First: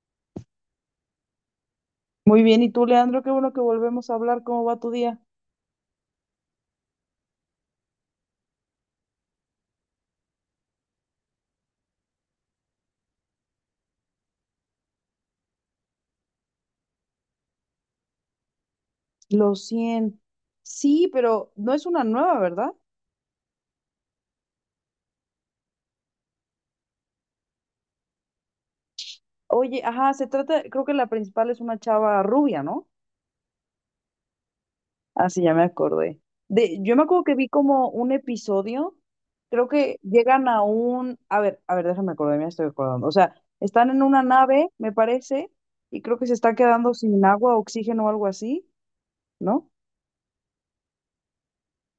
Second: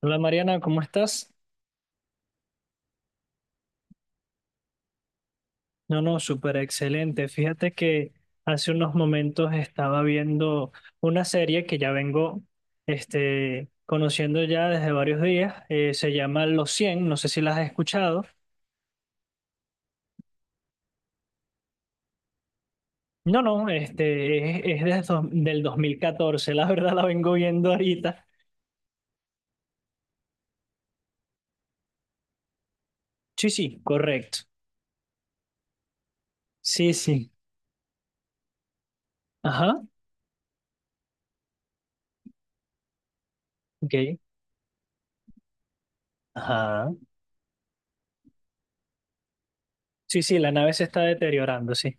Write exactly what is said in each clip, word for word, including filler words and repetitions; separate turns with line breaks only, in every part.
Hola Mariana, ¿cómo estás?
Muy bien, y tú, Leandro, qué bueno que volvemos a hablar. ¿Cómo va tu día?
No, no, súper excelente. Fíjate que hace unos momentos estaba viendo una serie que ya vengo este, conociendo ya desde varios días. Eh, se llama Los Cien. No sé si las has escuchado.
Los cien. Sí, pero no es una nueva, ¿verdad?
No, no, este, es, es desde dos- del dos mil catorce. La verdad la vengo viendo ahorita.
Oye, ajá, se trata, creo que la principal es una chava rubia, ¿no?
Sí, sí, correcto.
Ah, sí, ya me acordé. De,
Sí,
yo me acuerdo
sí.
que vi como un episodio, creo
Ajá,
que llegan a un, a ver, a ver, déjame acordar, me estoy acordando. O sea, están en
ok.
una nave, me parece, y creo que se está
Ajá.
quedando sin agua, oxígeno o algo así, ¿no?
Sí, sí, la nave se está deteriorando, sí.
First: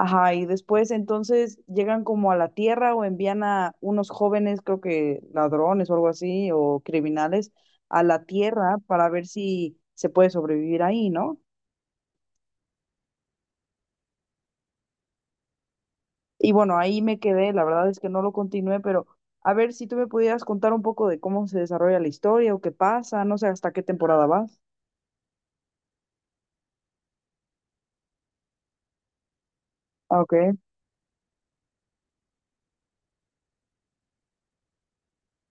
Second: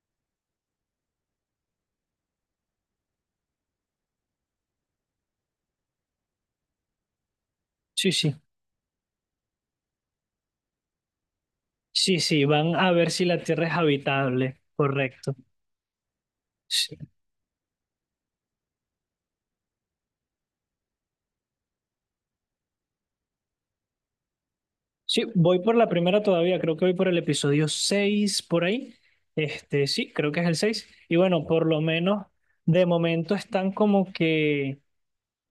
Ajá, y después entonces llegan como a la tierra o envían a unos jóvenes, creo que ladrones o algo así, o criminales, a
Sí,
la
sí.
tierra para ver si se puede sobrevivir ahí, ¿no?
Sí, sí, van a ver si la Tierra es habitable, correcto.
Y bueno,
Sí,
ahí me quedé, la verdad es que no lo continué, pero a ver si tú me pudieras contar un poco de cómo se desarrolla la historia o qué pasa, no sé hasta qué temporada vas.
sí, voy por la primera todavía, creo que voy por el episodio seis por ahí. Este, sí,
Ah,
creo
ok,
que es el seis. Y bueno, por lo menos de momento están como que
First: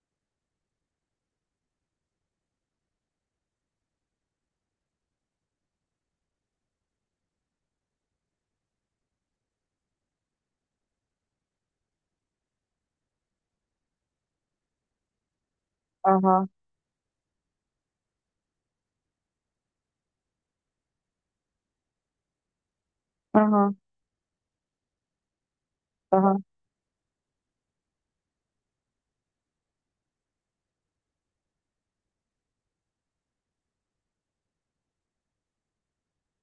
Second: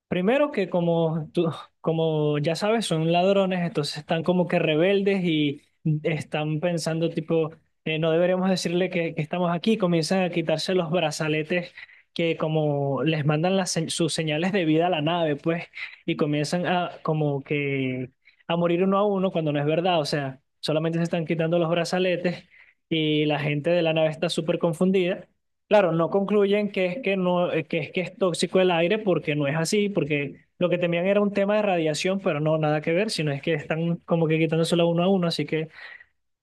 primero que como tú, como ya sabes, son ladrones, entonces están como que rebeldes y están pensando tipo, eh, no deberíamos decirle que, que estamos aquí, comienzan a quitarse los brazaletes que como les mandan las, se- sus señales de vida a la nave, pues, y
ajá,
comienzan a como que a morir uno a uno cuando no es verdad, o sea, solamente se están quitando los brazaletes y la gente
ajá,
de la nave está súper confundida. Claro, no
ajá,
concluyen que es que no, eh, que es que es tóxico el aire porque no es así, porque lo que temían era un tema de radiación, pero no, nada que ver, sino es que están como que quitándosela uno a uno, así que,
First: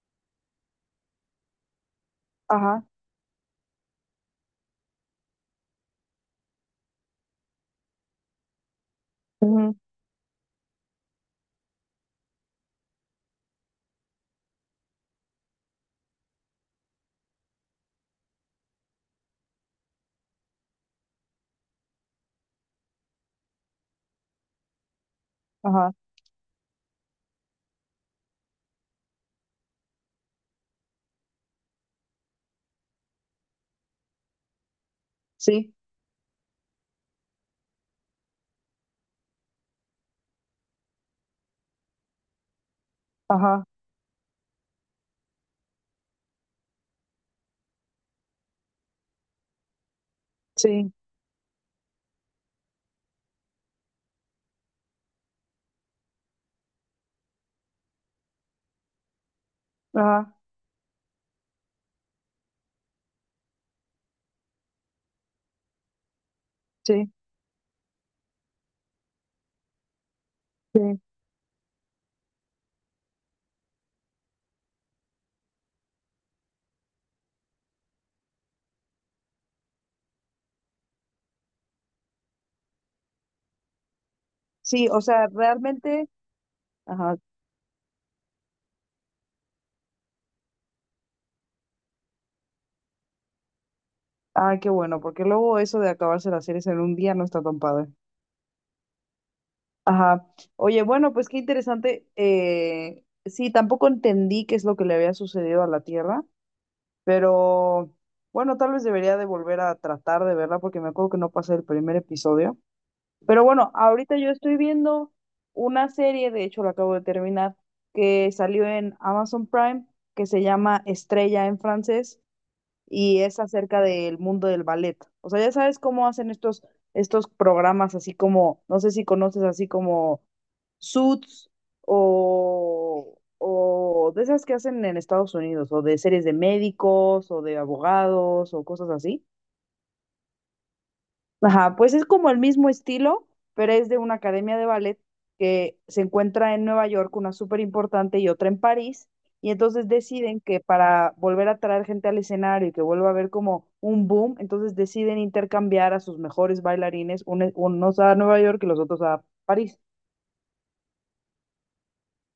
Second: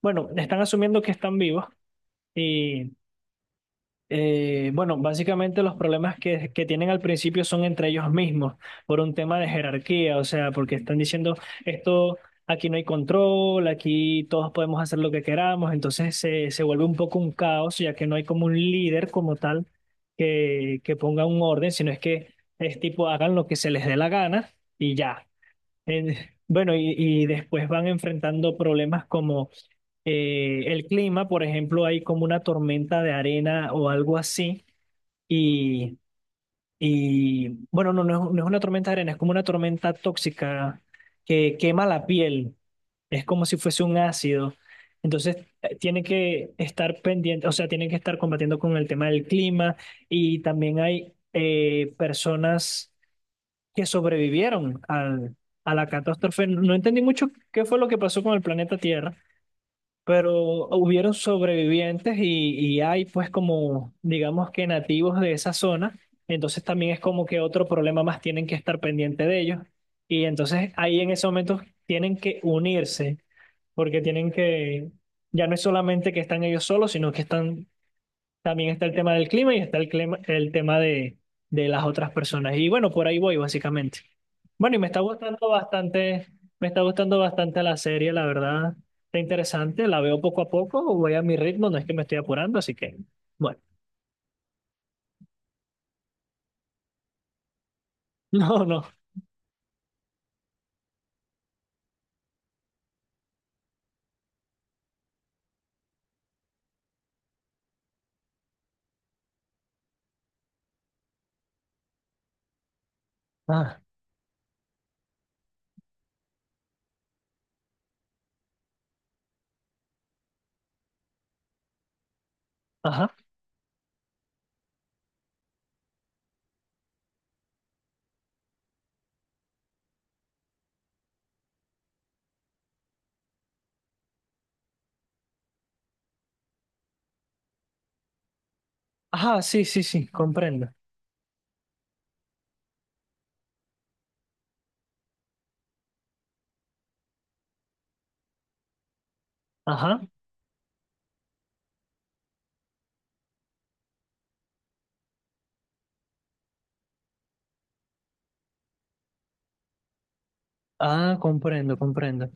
bueno, están asumiendo que están vivos
ajá,
y. Eh, bueno, básicamente los problemas que, que tienen al principio son entre ellos mismos, por un tema de
ujú,
jerarquía, o sea, porque están diciendo esto, aquí no hay control, aquí todos podemos hacer lo que queramos, entonces se, se vuelve un poco un caos, ya que no hay como un líder como tal que, que ponga un orden, sino es que es tipo hagan lo que se les dé la gana y ya.
ajá,
En- bueno, y, y después van enfrentando problemas como eh, el clima, por ejemplo, hay como una tormenta de arena o algo así.
sí,
Y, y, bueno, no, no es, no es una tormenta de arena, es como una tormenta tóxica que quema la piel. Es como si
ajá,
fuese un ácido. Entonces, eh, tiene que estar pendiente, o sea, tienen que estar combatiendo con el tema del clima. Y también
sí,
hay eh, personas que sobrevivieron al- a la catástrofe. No entendí mucho qué fue lo que pasó con el planeta Tierra,
ajá,
pero hubieron sobrevivientes y, y hay pues como, digamos que nativos de esa zona, entonces también es
sí,
como que otro problema más tienen que estar pendiente de ellos. Y entonces
sí.
ahí en ese momento tienen que unirse, porque tienen que, ya no es solamente que están ellos solos, sino que están también está el tema del clima y está el, clima- el tema de, de las otras personas. Y bueno, por ahí voy básicamente. Bueno, y me
Sí,
está
o sea,
gustando
realmente.
bastante, me está
Ajá.
gustando bastante la serie, la verdad. Está interesante, la veo poco a poco, voy a mi ritmo, no es que me estoy apurando, así que, bueno,
Ay, qué bueno, porque luego eso de acabarse las series en un día no está tan padre.
no, no.
Ajá. Oye, bueno, pues qué interesante. Eh, sí, tampoco entendí qué es lo que le había sucedido a la Tierra, pero bueno, tal vez debería de volver a tratar de verla porque me acuerdo que no pasé el primer episodio. Pero bueno,
Ah,
ahorita yo estoy viendo una serie, de hecho la acabo de terminar, que salió en Amazon Prime, que se llama Estrella en francés
ajá.
y es acerca del mundo del ballet. O sea, ya sabes cómo hacen estos, estos programas, así como, no sé si conoces así como Suits o, o de esas que hacen en Estados Unidos, o de series de médicos o de abogados o cosas así.
Ajá, sí, sí, sí, comprendo.
Ajá, pues es como el mismo estilo, pero es de una academia de ballet que se encuentra en Nueva York, una súper importante y otra en París, y entonces
Ajá.
deciden que para volver a traer gente al escenario y que vuelva a haber como un boom, entonces deciden intercambiar a sus mejores bailarines, un- unos a Nueva York y los otros a París.
Ah, comprendo, comprendo.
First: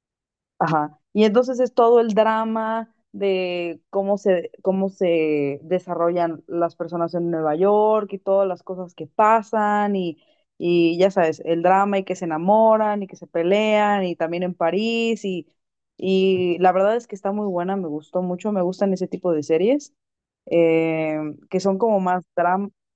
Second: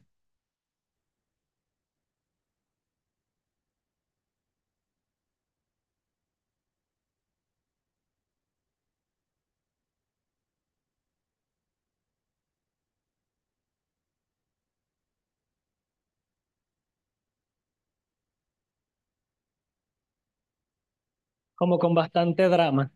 Ajá. Y entonces es todo el drama de cómo se, cómo se desarrollan las personas en Nueva York y todas las cosas que pasan y, y ya sabes, el drama y que se enamoran y que se pelean y también en París y, y la verdad es que está muy buena, me gustó mucho, me gustan ese tipo de series eh, que
Como
son
con
como más
bastante drama.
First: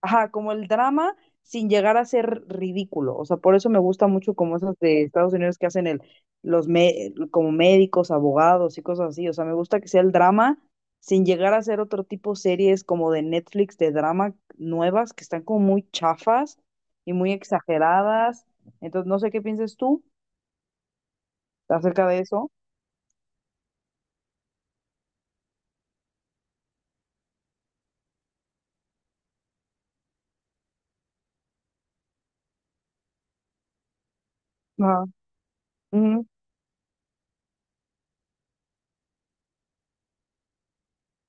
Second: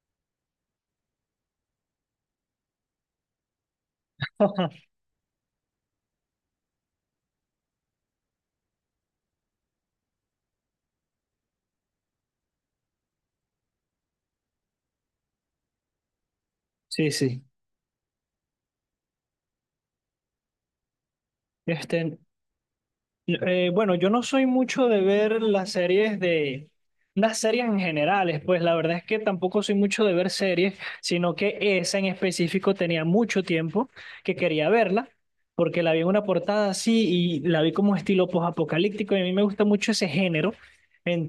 ajá, como el drama sin llegar a ser ridículo. O sea, por eso me gusta mucho como esas de Estados Unidos que hacen el, los me- como médicos, abogados y cosas así. O sea, me gusta que sea el drama sin llegar a ser otro tipo series como de Netflix de drama nuevas que están como muy chafas
Sí,
y muy
sí.
exageradas. Entonces, no sé qué pienses tú
Este,
acerca de eso.
Eh, bueno, yo no soy mucho de ver las series de... Las series en generales, pues la verdad es que tampoco soy mucho de ver series, sino que esa en específico tenía mucho tiempo que quería
Ajá,
verla, porque la vi en una
ujú,
portada así y la vi como estilo post-apocalíptico y a mí me gusta mucho ese género.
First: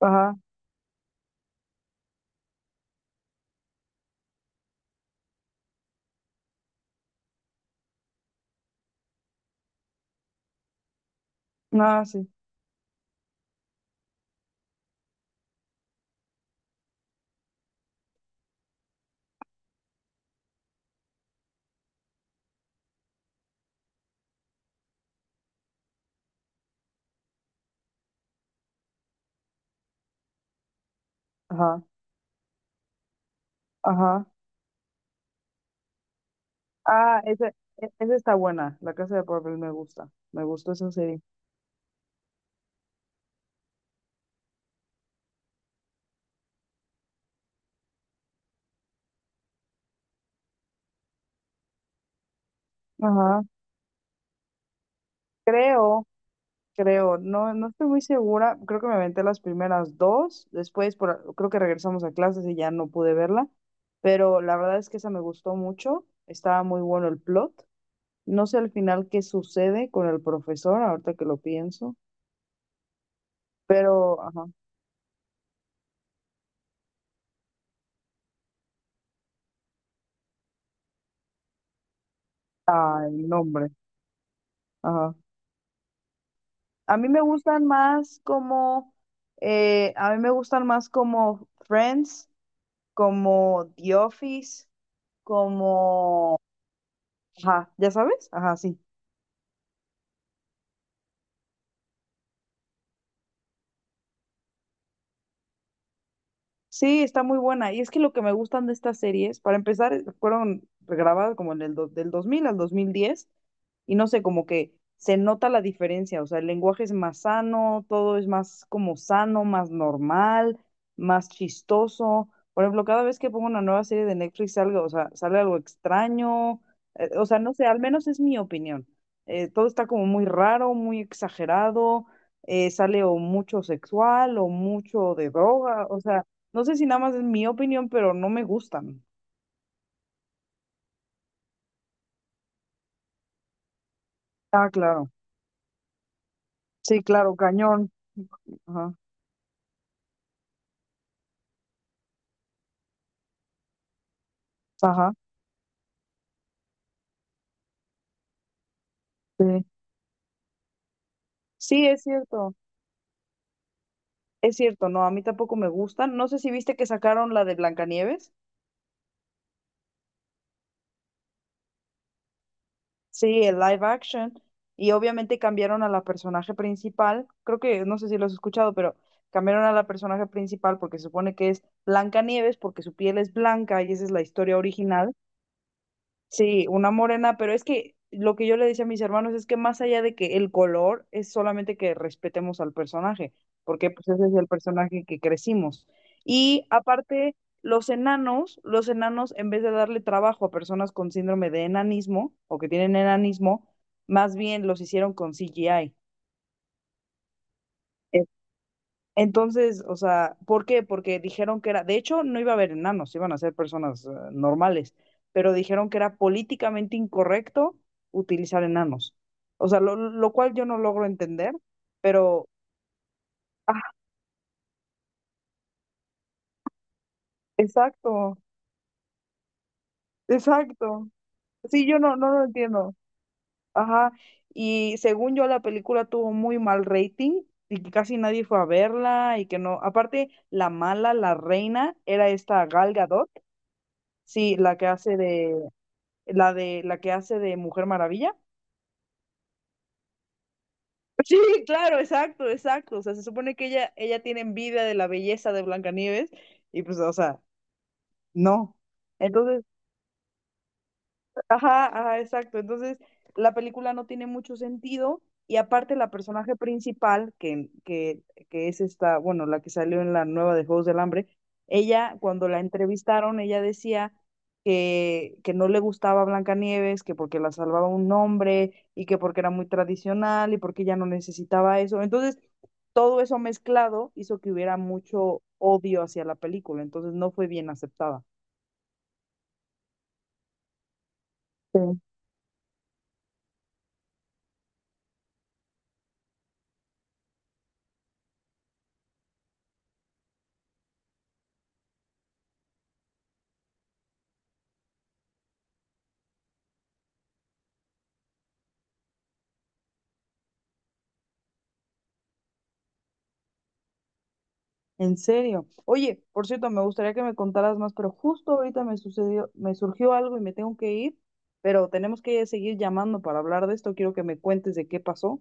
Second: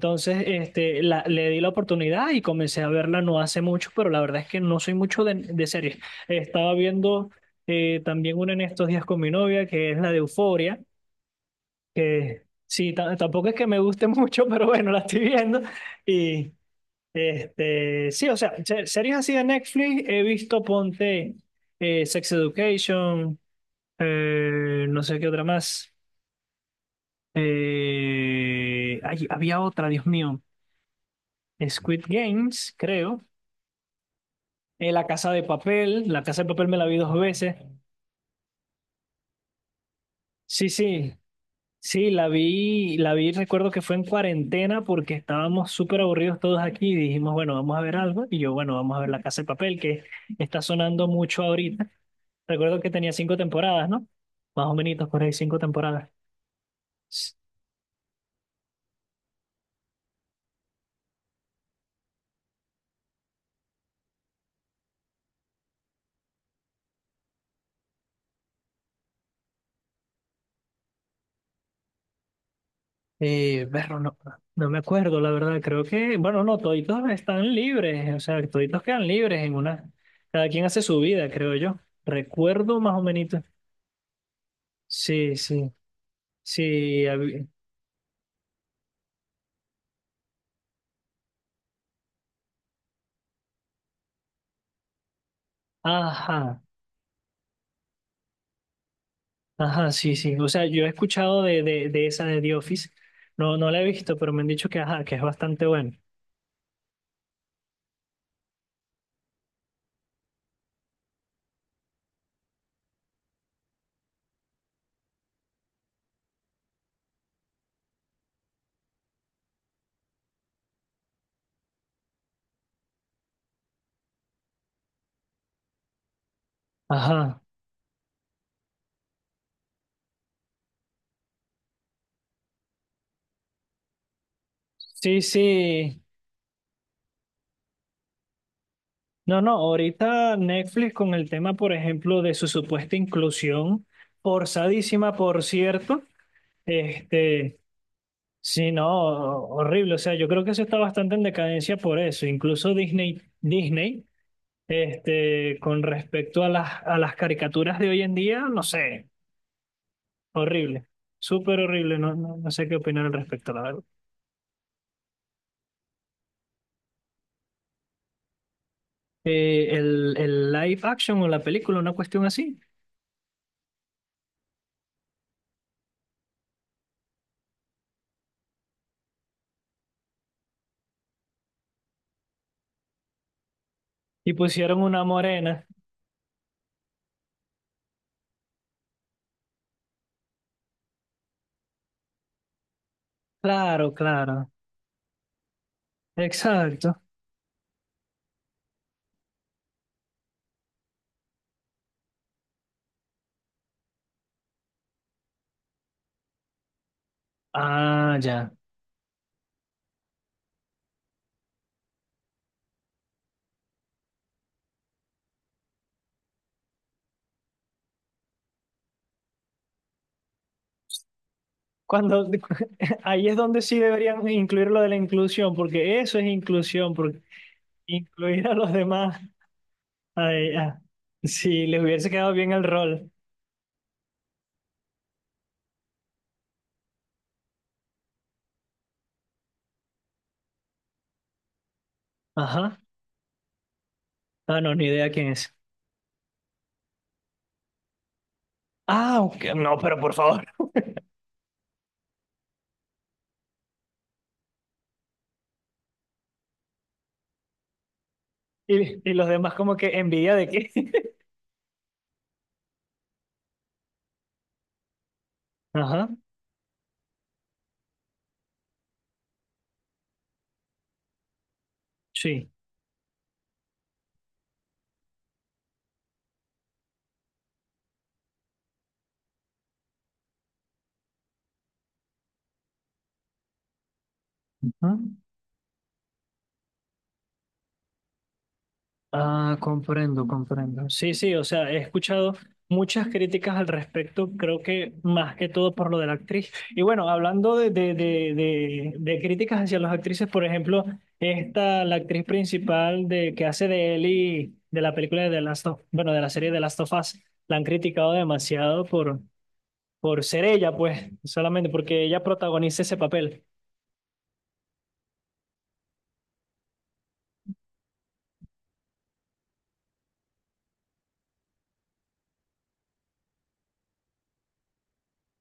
ajá,
este, la, le di la oportunidad y comencé a verla no hace mucho, pero la verdad es que no soy mucho de, de series. Estaba viendo eh, también una en estos días con mi novia, que es la de Euforia,
ah, sí,
que sí, ta- tampoco es que me guste mucho, pero bueno, la estoy viendo. Y este, sí, o sea, se- series así de Netflix he visto, ponte eh, Sex Education, eh, no sé qué otra más. Eh, ay, había otra, Dios mío,
ajá,
Squid Games, creo.
ajá.
eh, La Casa de Papel, La Casa de Papel me la vi dos
Ah, esa,
veces.
e- esa está buena, La Casa de Papel me gusta, me
Sí,
gustó esa
sí,
serie.
sí, la vi, la vi, recuerdo que fue en cuarentena porque estábamos súper aburridos todos aquí y dijimos, bueno, vamos a ver algo. Y yo, bueno, vamos a ver La Casa de Papel, que está sonando mucho ahorita. Recuerdo que tenía cinco
Ajá,
temporadas, ¿no? Más o menos, por ahí cinco
creo,
temporadas.
creo, no, no estoy muy segura, creo que me aventé las primeras dos, después por, creo que regresamos a clases y ya no pude verla, pero la verdad es que esa me gustó mucho, estaba muy bueno el plot, no sé al final qué sucede con el profesor, ahorita que lo pienso,
Eh, berro, no,
pero, ajá,
no me acuerdo, la verdad. Creo que, bueno, no, toditos están libres, o sea, toditos quedan libres en una. Cada quien hace su vida, creo yo. Recuerdo más o
ah,
menos.
el nombre, ajá.
Sí, sí,
A
sí.
mí me
hab-
gustan más como, eh, a mí me gustan más como Friends, como The Office, como.
Ajá.
Ajá, ¿ya sabes? Ajá, sí.
Ajá, sí, sí. O sea, yo he escuchado de, de, de esa de The Office. No, no la he visto, pero me han dicho que, ajá, que es bastante buena.
Sí, está muy buena. Y es que lo que me gustan de estas series, para empezar, eh, fueron grabadas como en el do- del dos mil al dos mil diez y no sé, como que se nota la diferencia, o sea, el lenguaje es más sano, todo es más como sano, más normal, más chistoso. Por ejemplo, cada vez que pongo una nueva serie de Netflix salga, o sea, sale algo extraño, eh, o sea,
Ajá.
no sé, al menos es mi opinión. Eh, todo está como muy raro, muy exagerado, eh, sale o mucho sexual o mucho
Sí,
de droga, o
sí.
sea. No sé si nada más es mi opinión, pero no me gustan.
No, no, ahorita Netflix con el tema, por ejemplo, de su supuesta inclusión,
Ah, claro.
forzadísima, por cierto.
Sí, claro,
Este,
cañón.
sí, no,
Ajá,
horrible. O sea, yo creo que eso está bastante en decadencia por eso. Incluso Disney, Disney,
ajá,
este, con respecto a las, a las caricaturas de hoy en día, no sé.
sí.
Horrible, súper
Sí,
horrible,
es
no, no, no
cierto,
sé qué opinar al respecto, la verdad.
es cierto, no, a mí tampoco me gustan. No sé si viste que sacaron la de Blancanieves.
Eh, el, el live action o la película, una cuestión así,
Sí, el live action. Y obviamente cambiaron a la personaje principal. Creo que, no sé si lo has escuchado, pero cambiaron a la personaje principal porque se supone que es Blancanieves, porque su piel es blanca y esa es la
y
historia
pusieron una
original.
morena.
Sí, una morena, pero es que lo que yo le decía a mis hermanos es que más allá de que el color es solamente que respetemos al personaje, porque
Claro,
pues ese es el
claro,
personaje que crecimos. Y
exacto.
aparte, los enanos, los enanos en vez de darle trabajo a personas con síndrome de enanismo o que tienen enanismo, más bien los hicieron con C G I.
Ah, ya.
Entonces, o sea, ¿por qué? Porque dijeron que era, de hecho, no iba a haber enanos, iban a ser personas eh, normales, pero dijeron que era políticamente incorrecto utilizar enanos. O sea, lo, lo cual yo no logro entender,
Cuando,
pero,
ahí es donde sí
ah,
deberían incluir lo de la inclusión, porque eso es inclusión, porque
exacto,
incluir a los demás, ay, ah,
exacto.
si les
Sí, yo
hubiese
no, no
quedado
lo
bien el
entiendo.
rol.
Ajá. Y según yo, la película tuvo muy mal rating y que casi nadie fue a verla y que no. Aparte, la mala, la reina, era esta
Ajá.
Gal Gadot, sí,
Ah, no,
la
ni
que
idea
hace
quién es.
de la de la que hace de Mujer Maravilla.
Ah, ok, no, pero por favor.
Sí, claro, exacto, exacto. O sea, se supone que ella, ella tiene envidia de la belleza de Blancanieves y pues, o sea, no.
Y, y los demás
Entonces,
como que envidia de qué.
ajá, ajá, exacto. Entonces, la película no tiene mucho sentido y aparte
Ajá.
la personaje principal, que, que, que es esta, bueno, la que salió en la nueva de Juegos del Hambre, ella, cuando
Sí.
la entrevistaron, ella decía que, que no le gustaba Blancanieves, que porque la salvaba un hombre y que porque era muy tradicional y porque ella no necesitaba eso. Entonces, todo eso mezclado hizo que hubiera
Ah,
mucho odio hacia la película, entonces no fue bien aceptada.
ah, comprendo, comprendo. Sí, sí, o sea, he
Sí.
escuchado muchas críticas al respecto, creo que más que todo por lo de la actriz. Y bueno, hablando de, de, de, de, de críticas hacia las actrices, por ejemplo, esta, la actriz principal de, que hace de Ellie, de la película de The Last of, bueno, de la serie de Last of Us, la han criticado demasiado por, por ser ella, pues, solamente porque ella protagoniza ese papel.
En serio. Oye, por cierto, me gustaría que me contaras más, pero justo ahorita me sucedió, me surgió algo y me tengo que ir, pero tenemos que seguir llamando para hablar de esto. Quiero que me cuentes de qué pasó.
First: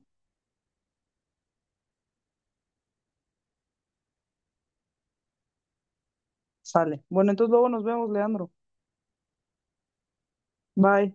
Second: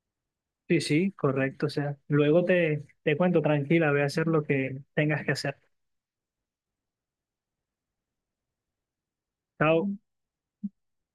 Sí, sí, correcto. O sea, luego te, te cuento, tranquila, ve a hacer lo que tengas que hacer.
Sale. Bueno, entonces luego nos vemos, Leandro.
Chao.
Bye.